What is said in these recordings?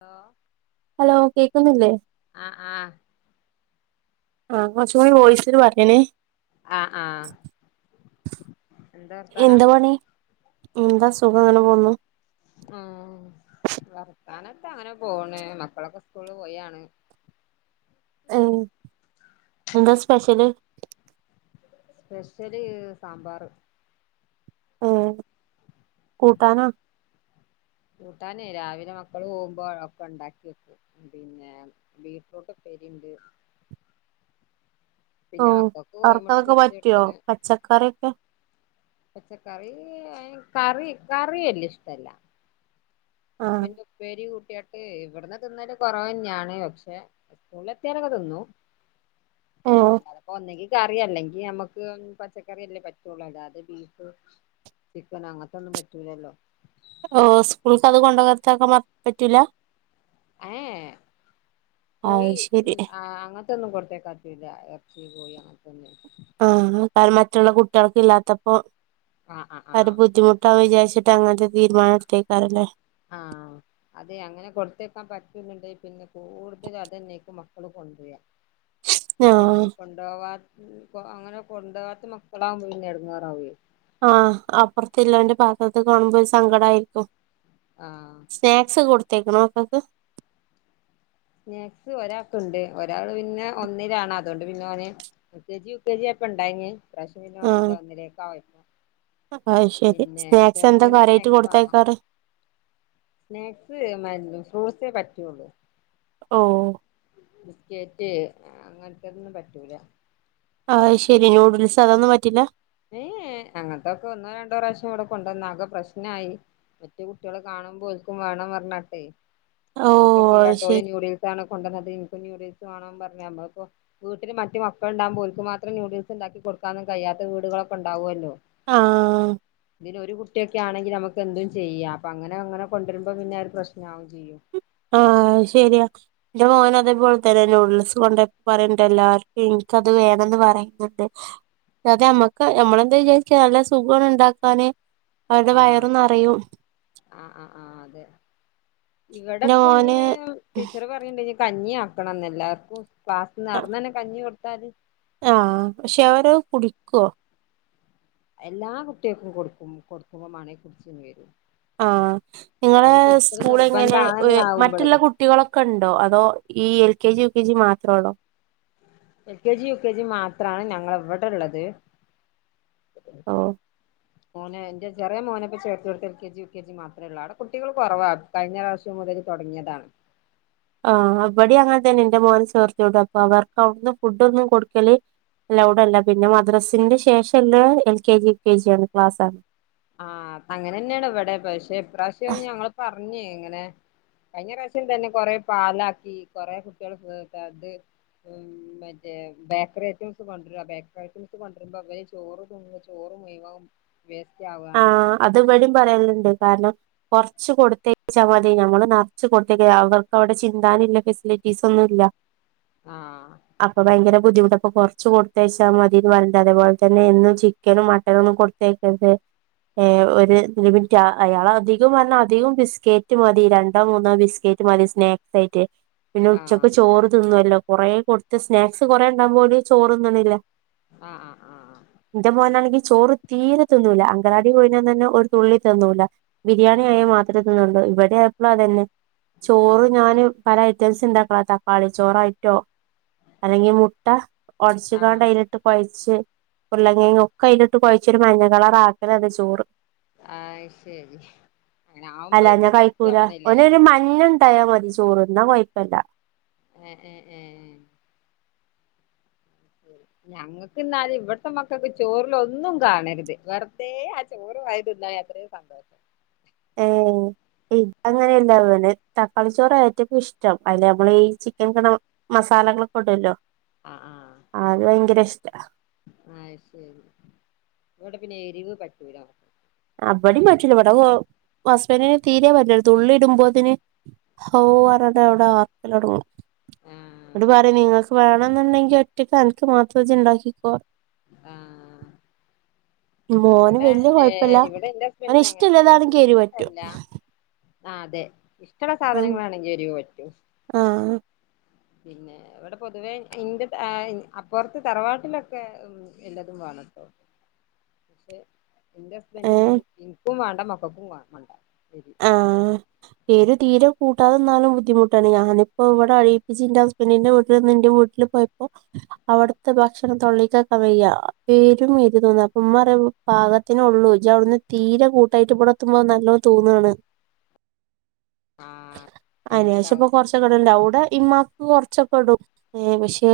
Hello hello കേക്കുന്നില്ലേ ആഹ് ആഹ് ആഹ് കൊറച്ചും കൂടി വോയിസില് പറ്യണെ ആഹ് ആഹ് എന്താ വർതാനം എന്താ സുഖം എങ്ങനെ പോവ്ന്നു. ആഹ് വർത്താനത്ത അങ്ങനെ പോണ്. മക്കളൊക്കെ സ്കൂള് പോയാണ്. ഉം എന്താ സ്പെഷ്യല് സ്പെഷ്യല് സാമ്പാർ ഏ കൂട്ടാനോ കൂട്ടാനെ രാവിലെ മക്കള് പോകുമ്പോ ഒക്കെ ഇണ്ടാക്കി വെക്കും പിന്നെ ബീട്ട്റൂട്ടും ഉപ്പേരി. ബീ [inaudible] ഓ അവർക്ക് കോഴിമുട്ട അതൊക്കെ പൊരിച്ച് പറ്റൊ കൊടുത്ത്ണ് പച്ചക്കറിയൊക്കെ പച്ചക്കറി കറി കറി വെല്ല്യ ഇഷ്ടല്ല ആഹ് പിന്നെ ഉപ്പേരി കൂ ട്ട്യാട്ട് ഇവട്ന്ന് തിന്നല് കാെറവെന്നാണ് പക്ഷെ സ്കൂളിലെത്തിയാലൊക്കെ തിന്നും ആഹ് അല്ലാതെപ്പോ ഒന്നങ്കി കറി അല്ലെങ്കി നമ്മക്ക് പച്ചക്കറി അല്ലേ പറ്റാെള്ളൂ അല്ലാതെ ബീഫ് ചിക്കന് അങ്ങത്താെന്നും പറ്റൂലല്ലോ ആഹ് സ്കൂൾക്ക് അത് കൊണ്ടകാത്താരണം പറ്റൂല ഏഹ്ഹേ അത് കോയി ശരി അങ്ങത്തൊന്നും കൊട്ത്തേക്കാൻ പറ്റൂല്ല ർച്ചീ കോയീ അങ്ങത്തൊന്നെ ആഹ് കാരം മറ്റുള്ള കുട്ട്യാൾക്ക് ഇല്ലാത്തപ്പോ ആ ആ ആ അത് ബുദ്ധിമുട്ടാവും വിചാരിച്ച് ട്ടഅങ്ങൻത്തെ തീര്മാനം ഇട്ത്തേക്കാരല്ലേ ആഹ് അതെ അങ്ങനെ കൊടുത്തേക്കാൻ പറ്റുന്നുണ്ട് പിന്നെ കൂടുതൽ അതന്നെയ്ക്കും മക്കള് കൊണ്ട് ണ്ട്ര്യാ അപ്പ പിന്നെ ആഹ് കൊണ്ടോവാ അങ്ങനെ കൊണ്ടാേവാത്ത മക്കളാവും പിന്നെ എടങ്ങാറാവേ ആഹ് അപ്പറത്ത്ല്ലോന്റെ പാത്രത്ത് കാണുമ്പോ ഒരു സങ്കടംആയിരിക്കും ആ സ്നാക്സ് കൊട്ത്തേക്കണോ മക്കക്ക് സ്നാക്സ് ഒരാൾക്ക്ണ്ട് ഒരാള് പിന്നെ ഒന്നിലാണ് അത് തോണ്ട് പിന്നെ ഓന് L K G U K G ആയപ്പണ്ടായിനിം ഇപ്രാവശ്യം പിന്നോന് ല്ല ഒന്നിലേക്കായി അഹ്ശരി സ്നാക്സ് എന്തൊ ചെറുതിന് കാര്യായ്ട്ട് സ്നാക്സ് വേണം കൊടുത്തയക്കാറ് സ്നാക്സ് മര്ന്നും ഫ്രൂട്ട്സേ പറ്റുള്ളൂ ഓഹ് ബിസ്കേറ്റ് അങ്ങൻതൊന്നും പറ്റൂല ആഹ്ശെരി ന്യൂഡിൽസ് അതൊന്നും പറ്റില്ല ഏഹ്ഹേ അങ്ങനതൊക്കെ ഒന്നോ രണ്ടോ പ്രാവശ്യം ഇവടെ കൊണ്ടന്നാകെ പ്രശ്നായി മറ്റേ കുട്ട്യാള് കാണുമ്പോ ഓൽക്കും വാണം പർഞ്ഞാണ്ടെ ഓ അത് ശരി [unintelligible] ന്യൂഡൽസ ആണ് കൊണ്ടന്നത്. ന്യൂഡിൽസ് വണം പറഞ് പ്പൊ വീട്ടില് മറ്റ് ക്കും ന്യൂഡില്സ് വാണം പർഞ്ഞ് നമ്മള്പ്പ വീട്ട്ല് മറ്റ് മക്കള് ണ്ടാകുംമ്പോ ഓല്ക്ക് മാത്രം ന്യൂഡിൽസ് ഇണ്ടാക്കി കൊടുക്കാനും കയ്യാത്ത ത് വീടുകളൊക്കെ ഉണ്ടാവോല്ലോ ആഹ് തില് ഒരു കുട്ടിയൊക്കെ ആണെങ്കി നമുക്ക് എന്തും ചെയ്യാം അപ്പൊ അങ്ങനെ അങ്ങനെ കൊണ്ടരുമ്പോ പിന്നെ ഒരു പ്രശനാവും ചെയ്യും ആഹ് ശരിയാ ന്റെ മോൻ അതേപോൽന്നെ നൂഡിൽസ് കൊണ്ട് പറിണ്ട് എല്ലാർക് ഇൻ നിക്കത് വേണന്ന് പറയുന്നുണ്ട്. അതെ നമ്മക്ക് നമ്മളെന്താ വിചാരിക നല്ല സുഖാണ്ണ്ടാക്കാന്. അവരുടെ ആഹ് വയറും നറയും. ആഹ് ആഹ് ആഹ് അതെ ഇവിടെ എന്റെ പ്പ ഞ് മോന് ടീച്ചർ പറയണ്ട് കഞ്ഞി ആക്കണം ന്ന് എല്ലാവർക്കും. പാസ് നടന്ന് തന്നെ കഞ്ഞി കൊടുത്താല്. ആ പക്ഷെ അവരാ കുടിക്കോ? എല്ലാ കുട്ടികൾക്കും കൊടുക്കും. കൊടുക്കുമ്പോ മണ കുടിച് വരും. ആ നിങ്ങളെ അത് കൊടുക്കല് സ്കൂളെങ്ങനെ നിർബന്ധാണെന്ന് ആവുമ്പളേ മറ്റുള്ള കുട്ടികളൊക്കെണ്ടോ? അതോ ഈ എൽ കേജി. യു, ക്കെജി. മാത്രളോ? എൽ, കെജി, യുകെജി, മാത്രാണ് ഞങ്ങളവടള്ളത്. ഓ മോനെന്റെ ചെറിയ മോനെപ്പ ചേർത്ത് കൊടുത്ത് എൽകെജി. U K G. മാത്രമ ഉള്ള അവി കുട്ടികൾ കുറവ. കഴിഞ്ഞ പ്രാവശ്യം മുതൽ തു തൊടങ്ങിയതാ. [inaudible] ആ ഇവടിം അങ്ങനെ തന്നെ ന്റെ മോൻ ചേർത്തിയോട്. അപ്പൊ അവർക്ക് അവിടുന്ന് ഫുഡൊന്നും കൊടുക്കല്. ലൗഡല്ല പിന്നെ മദ്രസിന്റെ ശേഷല്ലെ എൽകെജി, യുകെജി, ആണ് ക്ലാസണ്. ആഹ് അങ്ങനെന്നേണ് വ്ടെ പക്ഷെ ഇപ്രാവശ്യം ഞങ്ങള് പറഞ്. ഇങ്ങനെ കഴിഞ്ഞ പ്രാവശ്യം തന്നെ കൊറെ പാലാക്കി കൊറെ കുട്ട്യേൾക് മ് മറ്റേ ബേക്കറി ഐറ്റസ് കൊണ്ടരു ബേക്കറി. ഐറ്റംസ് കൊണ്ടരുമ്പോ. വര് ചോറ് തിന്നു ചോറ് [unintelligible] ആ അത് വടിം പറയല്ണ്ട് കാരണം. കുറച്ച് കൊടുത്തേച്ചാൽ മതി. ഞമ്മള് നറച്ച് കൊടുത്തേക്ക അവർക്ക് അവിടെ ചിന്താനില്ല. ഫെസിലിറ്റീസൊന്നുല്ല. ആഹ് അപ്പൊ ഭയങ്കര ബുദ്ധിമുട്ട അപ്പൊ കൊറച്ച് കൊടുത്തയച്ചാൽ മതിന്ന്. പറഞ്ഞണ്ട അത് പോലെ തന്നെ എന്നും ചിക്കനും, മട്ടനും, ഒന്നും കൊടുത്തേക്കര്ത്. ഏ ഒരു ലിമിറ്റ് അയാള അധികം വനൽ അധികം ബിസ്കറ്റ് മതി. രണ്ടോ, മൂന്നോ, ബിസ് ക്കേറ്റ് മതി സ്നാക്സ് ആയിട്ട്. പിന്നെ ആഹ് ഉച്ചക്ക് ചോറ് തിന്നുവല്ലോ കൊറേ കൊടുത്ത് സ്നാക്സ് കൊറേണ്ടാവുമ്പോല്. ചോറ്തിന്ന്ണില്ല. ആഹ് ആഹ് ന്റെ മോനാണെങ്കി ചോറ് തീരെ തിന്നുല്ല. അംഗനവാടി പോയിന്ന് തന്നെ ഒരു തുള്ളി തന്നൂല്ല. ബിരിയാണി ആയാൽ ആഹ് മാത്ര തിന്നുള്ളു. ഇവിടെയപ്പളും അതന്നെ. ചോറ് ആഹ് ആഹ് ഞാന് പല ഐറ്റംസ് ണ്ടാക്കളാ തക്കാളി ചോറായിറ്റോ? അല്ലെങ്കി മുട്ട ഒടച്ച്കാണ്ട് ആഹ് ഐല്ട്ട് കൊയച്ച്. ഉരുളൻ കിഴങ്ങ് ഒക്കെ അയിലിട്ട് കുഴച്ച്. മഞ്ഞ കളർ ആക്കലന്റെ ചോറ്. ആഹ് ശരി അങ്ങനെ ആവുമ്പോ ബുദ്ധിപ്പ് [unintelligible] ട്ടയാ മതി ചോറ് ന്ന കൊയപ്പല്ല ഏ ഏ ഏ [inaudible] ഞങ്ങൾക്ക് ന്നാല് ഇവിടത്തെ മക്കൾക്ക് ചോറിലൊന്നും കാണരുത്. വെറുതേ ആ ചോറ് വാരി തിന്നാ അത്രയും സന്തോഷം. ഏ ഇത് അങ്ങനെയല്ല പിന്നെ തക്കാളി ചോറ് ഏറ്റവും ഇഷ്ടം. അതി നമ്മള് ഈ ചിക്കൻ മസാലകളൊക്കെടുവല്ലോ? ആ ആ അ ശരി വ്ടെ പിന്നെ എരിവ് പറ്റൂല. അപടി പറ്റൂല ഇവടെ കോ ഹസ്ബൻഡന് തീരെേ പറ്റുല. തുള്ളി ഇടുമ്പോതിന്. ഹോ അർഞ്ഞ്ട്ട് അവിടെ ആർപ്പലൊട്ങ്ങും. ആഹ് നട് പറി നിങ്ങൾക്ക് വേണം ന്ന്ണ്ടെങ്കി. ഒറ്റക്ക് അൻക്ക് മാത്ര ജ് ണ്ടാക്കിക്കോ? ആ മോന് വല്ല്യ കുഴ ഇവിടെ എന്റെ ഹസ്ബൻഡ അങ്ങനെന്നേ. പറ്റും ൻക്ക്ഷ്ടല്ല. ആ അതെ ചില ആഹ് സാധനങ്ങളാണെങ്കി എരിവ് പറ്റും. ആഹ് പിന്നെ ഇവിടെ പൊതുവേ ഇന്റെ അപ്പുറത്തെ തറവാട്ടിലൊക്കെ എല്ലാതും വണം ണട്ടൊ [inaudible] പക്ഷെ എന്റെ ഏഹ് ഹസ്ബൻഡിനും എനിക്കും വേണ്ട മകൾക്കും വേണ്ട എരി ആ [unintelligible] തീരെ കൂട്ടാതെ നിന്നാലും ബുദ്ധിമുട്ടാണ് ഞാനിപ്പോ ഇവിടെ അടിപ്പിച് എന്റെ ഹസ്ബൻിന്റെറെ വീട്ടിൽ നിന്ന് ന്റെ വീട്ടിൽ പോയി അവിടെത്തെ ഭക്ഷണം തൊളെക്ക് വെക്കാൻ വയ്യ പേരും എരു തോന്ന അപ്പം ഇമ്മ പറയാ പക ത്തിള്ളൂ ഇജ്ജ് അവിടുന്ന് തീരെ കൂട്ടായിട്ട് ഇവിടെ എത്തുമ്പോ നല്ലോതോ ന്നാണ് ആഹ് അനേഷ ഇപ്പൊ അങ്ങനെണ്ടാവും കൊറച്ചക്കേ ഇടൽ അവിടെ ഇമ്മ- കുറച്ചൊക്കെ ഇടും ഏ പക്ഷെ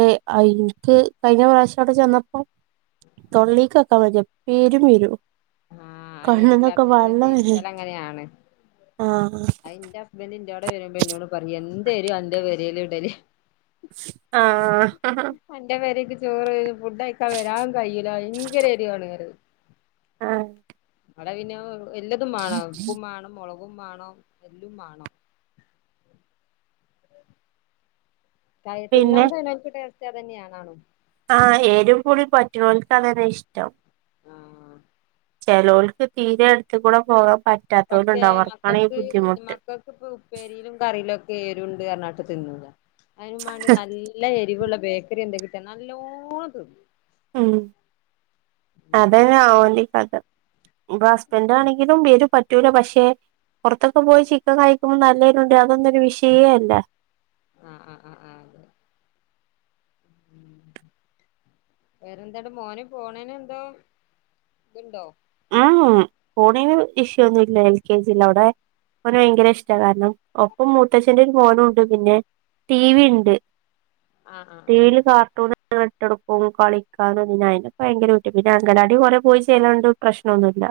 എനിക്ക് കഴിഞ്ഞ പ്രാവശ്യം അവിടെ ചെന്നപ്പോ തൊള്ളേക്കാൻ വജ്ജാ പേരു എരു ആഹ് കണ്ണിന്നൊക്കെ വള്ളം വേരെനി ആണ് അയ് ന്റെ ഹസ്ബൻ എന്റോ ന്റോടെ വരുമ്പോ എന്നോട് പറയും എന്തരു അന്റോടെ ഇടൽ ആ അന്റെ പെരേക്ക് ചോറ് ഫുഡ് അയക്കാൻ വരാൻ കയ്യുല്ല ഭയങ്കര എരിവാണ് പറയും ആ അവിടെ പിന്നെ എല്ലതും മാണം ഉപ്പും മാണം മുളക് മണം എല്ലും വേണം [unintelligible] തിന്നാൻ കയ്യൂനോല്ക്ക് ടേസ്റ്റ് അതന്നെ അണും ആ എരും പുളി പറ്റോൽക്ക് അതന്നെ ഇഷ്ടം ആ ചേലോൽക്ക് തീരെ എടുത്തകൂടെ പോകാം പക്ഷേ മക്കൾക്ക് മക്കൾക്ക് ഇപ്പം ഉപ്പേരിയിലും കറിയിലും രുവുണ്ട് പറഞണ്ട് തിന്നുല്ല അതിന് വേണ്ടി നല്ല എരിവുള്ള ബേക്കറി എന്ത കിട്ടാ നല്ലോണം തിന്നും മ് തിന്നും അതന്നെ ഓലെ കഥ ഇപ്പൊ ഹസ്ബൻഡ് ആഹ് ആണെങ്കിലും എരു പറ്റൂല പക്ഷെ പുറത്തൊക്കെ പോയി ചിക്കൻ കഴിക്കുമ്പോൾ നല്ലേ എരു അതൊന്നൊരു വിഷയേ അല്ല ആ ആ ആ ആ [unintelligible] വേറെന്താടെ മോന പോണേന എന്തോ തുണ്ടോ മ് പൊണെന്ന് ഇഷ്യൂ ഒന്നും ഇല്ല എൽ കെ ജിൽ അവിടെ മോന് ഭയങ്കര ഇഷ്ടാ കാരണം ഒപ്പം മൂത്തച്ഛന്റെ ഒരു മോനുണ്ട് പിന്നെ ടി വി ഉണ്ട് ആഹ് ആഹ് ആഹ് ടിവിൽ കാർട്ടൂൺ ഇട്ടകൊടുക്കും കളിക്കാനും അതിനൊക്കെ ഭയങ്കരട്ട പിന്നെ അങ്കൽവാടി കൊറെ പോയി ചെയ്യലണ്ട് പ്രശ്നൊന്നുല്ല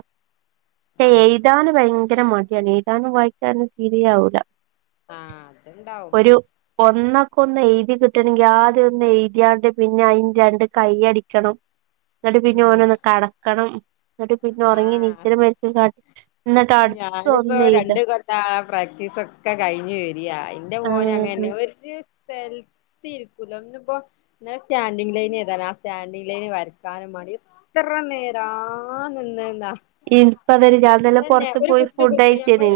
ഇപ്പൊ ആഹ് അത് ശരി എഴുതാന് ഭയങ്കര മ ഏതാനും വായിക്കാനും തീരെ യാവൂല്ല ആ അത്ണ്ടാവും ഒന്നൊക്കെ ഒന്ന് എഴുതി കിട്ടണമെങ്കിൽ ആദ്യം ഒന്ന് എഴുതിയാണ്ട് പിന്നെ അയിന് രണ്ട് കൈ അടിക്കണം എന്നിട്ട് പിന്നെ ഉം ഓനോന്ന് കടക്കണം എന്നിട്ട് പിന്നെ ഉറങ്ങി ആഹ് നിച്ന്നമാതിരി കാട്ടി എന്നിട്ട് അടുത്ത ഞാനിപ്പോ ഒന്ന് എഴുത രണ്ട് കൊല്ല പ്രാക്ടീസ് ഒക്കെ കഴിഞ്ഞഞ് വരിയാ എന്റെ മോന അങ്ങനെ ആഹ് [unintelligible] നിലത്തിരിക്കുലഇന്ന് ഇപ്പം സ്റ്റാൻഡിങ് ലൈൻ ഏതാണ് ആ സ്റ്റാൻഡിങ് ലൈൻ വരക്കാനും അ എത്ര നേരാ നിന്നെന്ന [unintelligible] തന്നെ ഒരു പോയി കുത്ത് ഫുഡ് കുത്ത് ഞമ്മൾ കഴിച്ചേന്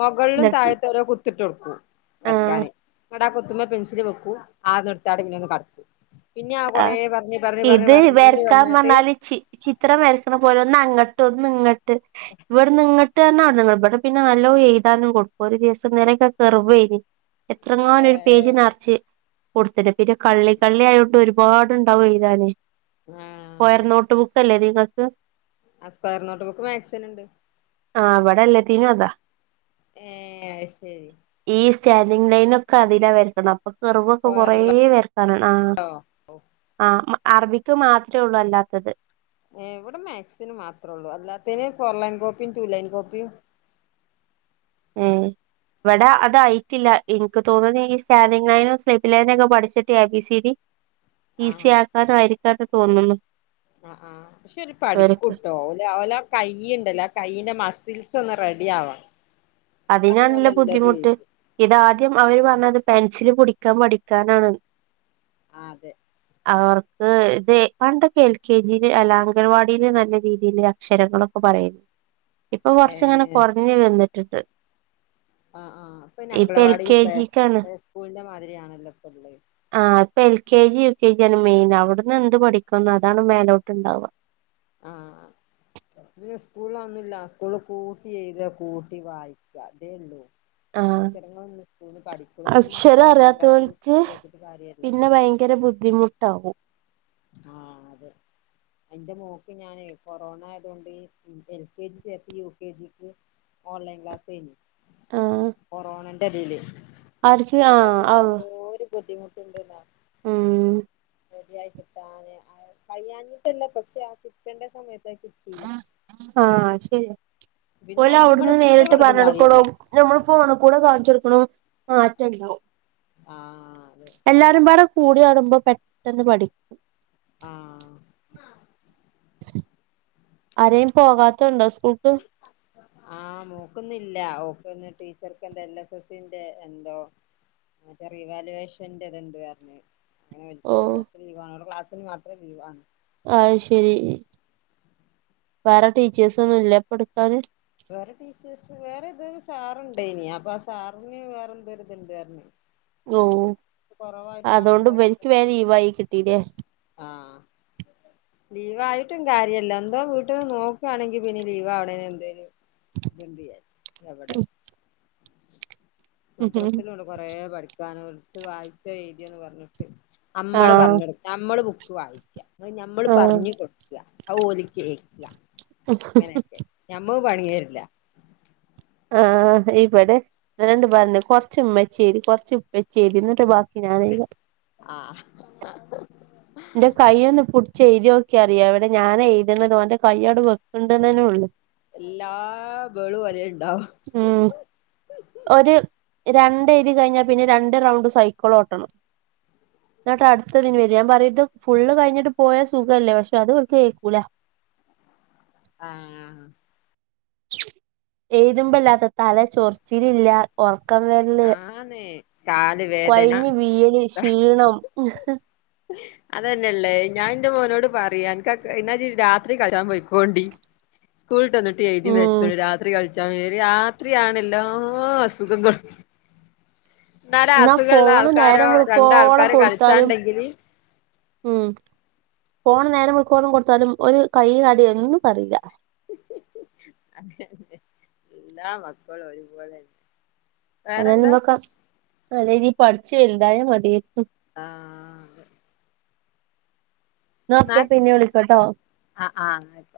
മുകളിലും എന്നിട്ട് താഴത്ത രോ കുത്തിട്ടടുക്കും വരക്കാൻ ആഹ് എങ്ങാട്ട് ആ കുത്തുമ്പോ പെൻസില് വെക്കൂ ആന്നടുത്തടെ പിന്നെ ഒന്ന് കടക്കൂ ആ ഇത് വരക്കാ വന്നിട്ട് പറഞ്ഞാല് ചി ചിത്രം വരക്കണ പോലെ ഒന്ന് അങ്ങട്ട് ഇങ്ങോട്ട് ഇവിടെന്ന് ഇങ്ങിട്ട് തന്ന നി ഇവിടെ പിന്നെ നല്ലോ എഴുതാനും കൊടുക്കും ഒരു ദിവസം തന്നെ [unintelligible] എത്രങ്ങാന ഒരു പേജ് ഏഹ് നിറച്ച് കൊടുത്തിണ്ട് പിന്നെ കള്ളി കള്ളി ആയോണ്ടൊരു ഒരുപാടുണ്ടാവും എഴുതാനെ ആഹ് സ്‌ക്വയർ നോട്ട് ബുക്ക് അല്ലേ നിങ്ങൾക്ക്. ആ സ്ക്വയർ നോട്ട് ബുക്ക് മാത് സിൻ ഉണ്ട്. ആഹ് ഇവടെ എല്ലത്തീനും അതാ. ഏ അത് ശരി. ഈ സ്റ്റാൻഡിങ് ലൈൻ ഒക്കെ അതില വരക്ക്ണത് അപ്പൊ കെർവൊക്കെ കൊറേ വരക്കാന ആ ഓ ആ അറബിക്ക് മാത്രമേ ഉള്ളൂ അല്ലാത്തത്. ഏ ഇവിടെ മാത് സിന് മാത്രള്ളൂ അല്ലാത്തന് ഫോർ ലൈൻ കോപ്പിയും റ്റുലൈൻ കോപ്പിയും. ഉം ഇവിടെ അതായിട്ടില്ല ഇൻക്ക് തോന്നുന്നു ഈ സാനിങ്ങായനും സ്ലിപ്പിലായനും ഒക്കെ പഠിച്ചിട്ട് A B C D easy ആക്കാന ആയിരിക്കാന്ന് തോന്നുന്നു ആ ആ പക്ഷെ ഓര് അവർക്ക് പഠിക്കൂട്ടോ ഓല് ഓല കയുണ്ടല്ലോ കയയിന്റെമ.. ഫിൽസ ഒന്ന് റെഡി ആവണം. എന്നാ പിന്നെ ഓല് അതിനാണല്ലോ എല്ലതും ബുദ്ധിമുട്ട് എഴുതും ഇതാദ്യം അവര് പറഞ്ഞത് പെൻസില് പുടി കം മടിക്കാനാണ്. ആ അതെ. അവർക്ക് ഇത് പണ്ടൊക്കെ എൽ കെ ജി അല്ല അങ്കൽവാടിന് നല്ല രീതിൽ അക്ഷരങ്ങളൊക്കെ. പറയും ഇപ്പ ഏ കൊറച്ചിങ്ങനെ കൊറഞ് വന്നിട്ടിണ്ട് ആ ആഹ് അപ്പങ്ങനെ എൽ അംഗലവാടി കെ പ്ലേ ജിക്കാണ് സ്കൂളിന്റെ മാതിരിയാണല്ലോ പ്പള്ളത്. ആ ഇപ്പൊ L K G U K G ആണ് മെയിൻ അവിടുന്ന് എന്ത് പഠിക്കുന്ന് അതാണ് മേലോട്ട്ണ്ടാവ ആ പിന്നെ സ്കൂൾല് അതൊന്നൂല്ല സ്കൂള് കൂട്ടി എയ്ത കൂട്ടി വായിക്ക അതേ ള്ളൂ. അക്ഷരങ്ങൾ ഒന്നും സ്കൂൾന്ന് പഠിക്കൂല നമ്മള് മക്കളെ അക്ഷരം ഒന്നാം ക്ലാസ്ല് സ്കൂൾല് ചേർത്തിട്ട് കാര്യല്ല. ഭയങ്കരബുദ്ധിമുട്ട് ആകും. ആ അതെ എന്റെ മോൾക്ക് ഞാന് കൊറോണ ആയത്കൊണ്ട് എൽ കെ ജി ചേർത്ത് യു കെ ജിക്ക് ഓൺലൈൻ ക്ലാസയ്നിം കൊറോണന്റെ തില്. ആര്ക്ക് ആ [unintelligible] ബുദ്ധിമുട്ടുണ്ട്ന്നോ. ഊം റെഡി ആയി കിട്ടാന് കയാഞ്ഞിട്ടല്ല പക്ഷെ ആ കിട്ടേണ്ട സമയത്ത് അത് കിട്ടിയില്ല ആ അത് ശരിയാ പിന്നെ ഓല് നമ്മള് അവിടുന്ന് എത്ര നേരിട്ട് പറഞ്ഞിട്ടും കാര്യല്ല പറഞ്ഞെടുക്കണം നമ്മള് ഫോണ് കൂടെ കാണിച്ചൊടുക്ക ണുംമാറ്റം ഉണ്ടാവും. ആ അതെ കൂടി ആടുമ്പോ പെട്ടെന്ന് പഠിക്കും. ആ ആരേലും പോകാത്തണ്ടോ സ് ആ മോൾക്ക്ന്നില്ല ഓ അപ്പന്ന് ടീച്ചർക്ക് എന്താ എൽ എസ് എസ്സിന്റെ എന്തോ മറ്റേ റീവാലുവേഷന്റെ ഇത്ണ്ട് അർഞ് ഓ ഇന്ന് മാത്രം ലീവാണ് ആത്ശരി വേറെ ടീച്ചേഴ്സൊന്നും ഇല്ലെ അപൊടുക്കാാന്. സാറുണ്ടായിനി അപ്പൊ ആ സാറിന് വേറെ എന്തോ ഇരുതുണ്ട്ന്ന് പറഞ്ഞു. ഒ അതുകൊണ്ട് ഇവർക്ക് വേം ലീവായി കിട്ടീല്ലേ. ആഹ് ലീവായിട്ടും കാര്യല്ല എന്തോ വീട്ടിൽന്ന് നോക്കുവാണെങ്കി പിന്നെ ലീവ് ആവണേന് എന്തേലും ഇതുണ്ട [unintelligible] എവടെ മദ്രസിലൂടെ കൊറേ പഠിക്കാൻ ഓൽക്ക് വായിച്ച് എഴുതി പറഞ്ഞിട്ട്. അമ്മള് ആഹ് പറഞ്ണ് നമ്മള് ബുക്ക് വായിക്ക ഞമ്മള് ആഹ് പറഞ്ഞു കൊട്ക്ക ഔ ഓലി കേക്കാ ഇങ്ങനെയൊക്കെ ഞമ്മക്ക് പണിയരില്ലാ ആ ഇബടെ രണ്ട് പറഞ്ഞ് കൊറച്ച ഉമ്മച്ചേരി കുറച്ച് ഉപ്പച്ചേരി എന്നിട്ട് ബാക്കി ഞാനില്ല ആഹ് ഇന്റെ കയ്യൊന്ന് പുടിച്ചേഴ്തിനോക്കിയാൽ അറിയാം ഇവിടെ ഞാനാ എഴുതുന്നത് ഓൻ്റെ കയ്യട് വെക്കുണ്ടന്നന്നെ ഉള്ളു എല്ലാ വേളും ഓലെ ഇണ്ടാവൂ ഉം ഒരു രണ്ടേരുതി കഴിഞ്ഞാൽ പിന്നെ രണ്ട് റൗണ്ട് സൈക്കിളോട്ടണം എന്നട്ടാ അടുത്തതിന് വെരാ ഞാൻ പറയും ഇത് ഫുള്ള് കഴിഞ്ഞിട്ട് പോയ സുഖല്ലേ പക്ഷെ അത് ഇവിടുത്തെ കേക്കൂല [inaudible] ആ ആ എഴുതുമ്പല്ലാത്ത തല ചൊർച്ചിലില്ലാ ഒറക്കം വെരൽ ആന്ന് കാല് വേദന കൊയഞ്ഞ് വീയല് ക്ഷീണം അതന്നെയല്ലേ ഞാൻ എൻ്റെ മോനോട് പറയും അനക്ക് എന്നാ രാത്രി കളിക്ക പൊയ്ക്കൊണ്ടി സ്കൂളിട്ട് വന്നുട്ടി എഴുതി ഉം വെച്ചോളി രാത്രി കളിച്ചു ചെലര് രാത്രിയാണെല്ലാ അസുഖങ്ങളും ഇന്നാലു എന്നാ അസുഖള്ള ഫോണ് ആൾക്കാരോ നേരം വെളുക്കോളം രണ്ടാൾക്കാരോ കൊടുത്താലും കളിച്ചാണ്ടെങ്കില് ഉം പോണ് നേരം വെളുക്കോളം കൊടുത്താലും ഒരു കൈ കടി എന്നൊന്നും പറയൂല അതെയതെ എല്ലാ മക്കളും ഒരുപോലെന്നെ വേറെന്താ അതെനെനോക്കാ നല്ലരീതി പഠിച്ചു വലുതായ മതിയാരുന്നു ആഹ് എന്നാ ന്നാ ഓക്കെ പിന്നെ വിളിക്കട്ടോ ആഹ് ആഹ് ന്നാ ആയിക്കോട്ടെ